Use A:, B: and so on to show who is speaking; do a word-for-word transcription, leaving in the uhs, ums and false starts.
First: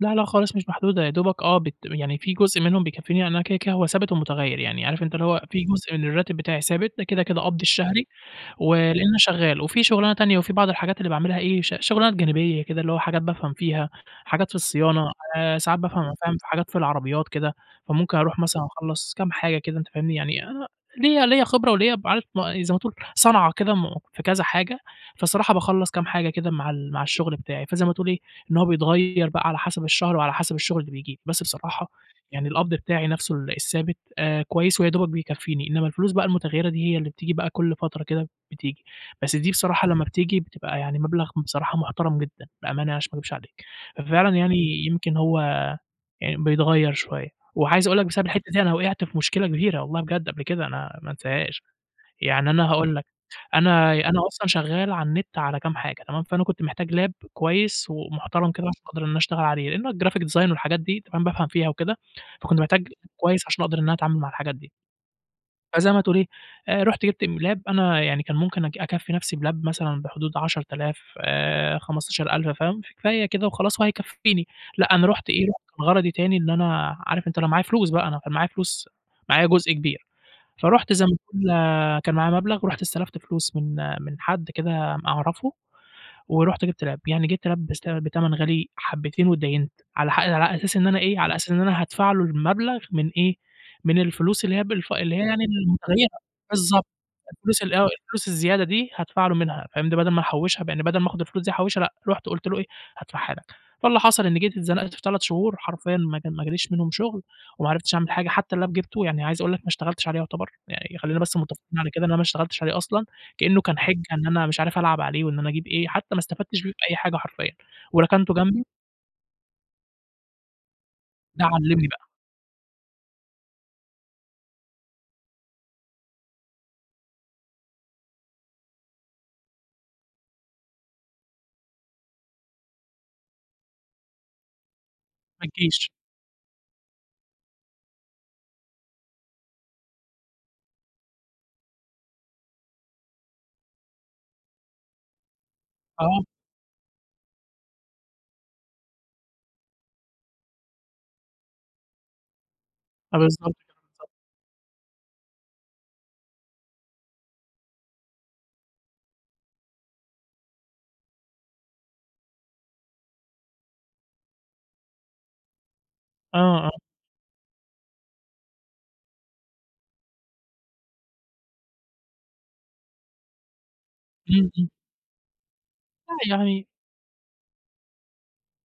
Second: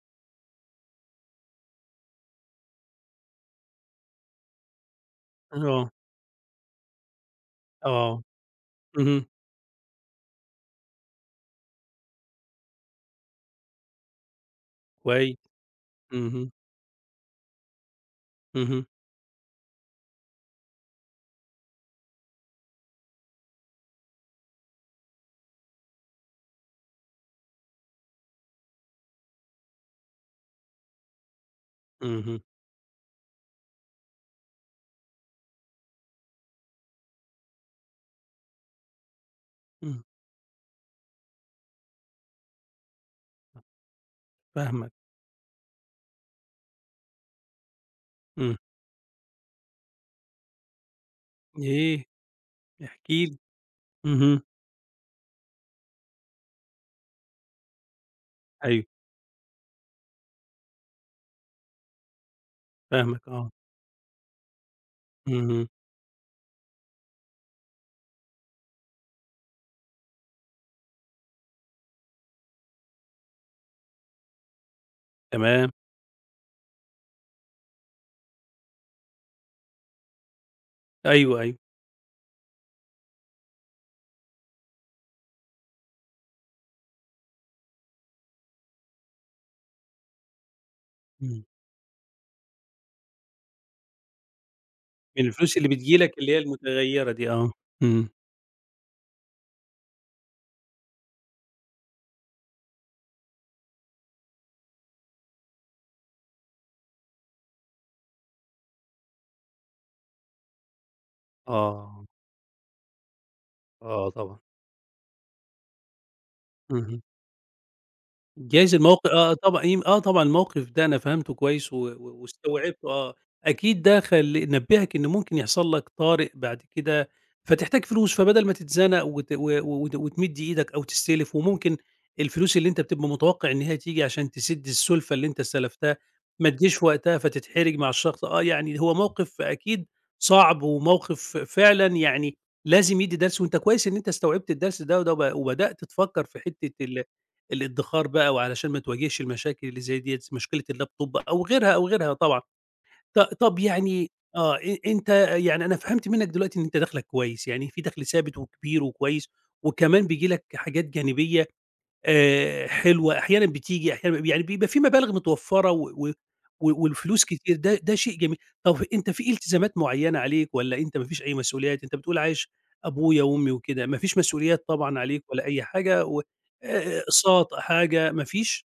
A: لأ لأ خالص مش محدودة يا دوبك آه بت م يعني في جزء منهم بيكفيني، يعني أنا كده كده هو ثابت ومتغيّر يعني، عارف أنت اللي هو في
B: آه.
A: جزء من الراتب بتاعي ثابت، ده كده كده قبضي الشهري،
B: آه،
A: ولإمّا
B: اهم.
A: شغال، وفي شُغلانة تانية وفي بعض الحاجات اللي باعملها إيه، ش شُغلانات جانبية كده، اللي هو حاجات بافهم فيها، حاجات في الصيانة،
B: كويس،
A: آآ، ساعات بافهم، فاهم، في
B: اهم.
A: حاجات في العربيات كده. فممكن اروح مثلًا
B: اهم.
A: اخلّص كام حاجة كده أنت فاهمني، يعني أ ليّا ليّا خبرة وليّا ب عارف زي ما تقول صنعة كده مو في كذا حاجة، فالصراحة باخلّص كام حاجة كده مع ال مع الشغل بتاعي. فزي ما تقول إيه، إن هو بيتغيّر بقى على حسب الشهر وعلى حسب الشغل اللي بييجي. بس بصراحة،
B: اهم.
A: يعني القبض بتاعي نفسه ال الثابت، آآ، كويس ويا دوبك بيكفيني، إنّما الفلوس بقى المتغيّرة دي هي اللي بتيجي بقى كل فترة كده بتيجي، بس دي بصراحة
B: إمم.
A: لما بتيجي بتبقى يعني مبلغ بصراحة محترم جدًا، بأمانة يعني عشان ما اكدبش عليك. ففعلًا يعني
B: فاهمك.
A: يمكن هو يعني بيتغيّر شوية. وعايز اقول لك بسبب الحتة
B: إمم.
A: دي أنا وقعت في مشكلة كبيرة- والله بجد- قبل كده، أنا ما انساهاش.
B: إيه؟
A: يعني أنا هاقول لك
B: احكِ لي،
A: أنا ي أنا
B: اهم.
A: أصلًا شغال على النت على كام حاجة تمام، فأنا كنت محتاج Lap كويس ومحترم كده عشان
B: أيوه.
A: أقدر إن أنا اشتغل عليه؛ لإنه الGraphic design والحاجات دي تمام، بافهم فيها وكده، فكنت محتاج
B: فاهمك
A: كويس
B: آه.
A: عشان اقدر إن أنا اتعامل مع الحاجات دي.
B: اهم.
A: فزي ما تقول إيه، آآ، رُحت جبت م Lap أنا يعني كان ممكن أك أكفّي نفسي بLap مثلًا بحدود عشرة آلاف آآ، خمستاشر ألف فاهم، فهي كده وخلاص وهيكفيني. لأ أنا رحُت إيه،
B: تمام.
A: غرضي تاني إن أنا عارف أنت اللي هو معايا فلوس بقى، أنا كان معايا فلوس معايا جزء كبير. فرُحت زي ما
B: أيوه
A: تقول،
B: أيوه.
A: آآ، كان معايا مبلغ ورُحت استلفت فلوس من من حد كده م أعرفه، ورُحت جبت Lap يعني جبت Lap بسع بتمن غالي حبتين وادّاينت، على حق أ على أساس إن أنا إيه، على
B: إمم.
A: أساس إن أنا هادفع له المبلغ من إيه، من الفلوس اللي هي بالف اللي هي
B: من
A: يعني
B: الفلوس اللي بتيجي
A: المتغيّرة،
B: لك اللي هي
A: بالضبط
B: المتغيّرة دي آه،
A: الفلوس ال آه،
B: إمم.
A: الفلوس الزيادة دي هادفع له منها فاهم، دي بدل ما نحوّشها ب يعني بدل ما آخد الفلوس دي أحوّشها لأ، رُحت قُلت له إيه، هادفعها لك. فاللي حصل إني جيت اتزنقت في تلات شهور حرفيًا ما كان ما جاليش منهم شغل، وما عرفتش أعمل حاجة، حتى الLap جبته يعني عايز أقول لك ما اشتغلتش عليه يعتبر، يعني خلّينا بس متفقين على كده
B: آه.
A: إن أنا ما اشتغلتش عليه أصلًا، كأنه كان حِجة
B: آه
A: إن
B: طبعًا.
A: أنا مش عارف ألعب عليه وإن أنا أجيب إيه، حتى ما استفدتش بيه بأي
B: اهم.
A: حاجة حرفيّا وركنته جنبي
B: جايز الموق آه طبعًا، يمك آه طبعًا الموقف ده أنا فهمته
A: ده
B: كويس، و
A: علّمني بقى.
B: و واستوعبته آه. أكيد ده خل نبهك إن ممكن يحصل لك طارئ بعد كده، فتحتاج فلوس، فبدل ما تتزنق وت و وت وتمد إيدك أو تستلف، وممكن الفلوس اللي أنت بتبقى متوقع إن هي تيجي عشان تسد السُلفة اللي أنت
A: ما تيجيش.
B: استلفتها، ما تيجيش وقتها فتتحرج مع الشخص. آه يعني هو موقف أكيد صعب وموقف ف فعلًا يعني لازم يدّي درس، وأنت كويس إن أنت استوعبت الدرس ده وده ب وبدأت تفكّر
A: آه.
B: في حتة ال الادّخار بقى وعلشان ما تواجهش المشاكل اللي زي دِيّة، مشكلة الLaptop أو غيرها أو غيرها طبعًا.
A: آه
B: ط
A: بالضبط،
B: طب
A: بالضبط.
B: يعني، آه، أ أنت يعني أنا فهمت منّك دلوقتي إن أنت دخلك كويس، يعني في دخل ثابت و كبير وكويس، وكمان بييجي لك حاجات جانبية، آآ، حلوة، أحيانًا بتيجي، أحيانًا ما ب يعني بيبقى في مبالغ متوفرة و و
A: آه، آه.
B: و والفلوس كتير، ده ده شيء جميل، طب ف أنت في التزامات معيّنة عليك والّا أنت ما فيش أي مسؤوليات؟ أنت بتقول عايش أبويا وأمي وكده ما فيش
A: إمم
B: مسئوليات
A: إمم.
B: طبعًا عليك والّا أي حاجة
A: لأ
B: و أ
A: يعني
B: أ أقساط حاجة ما فيش؟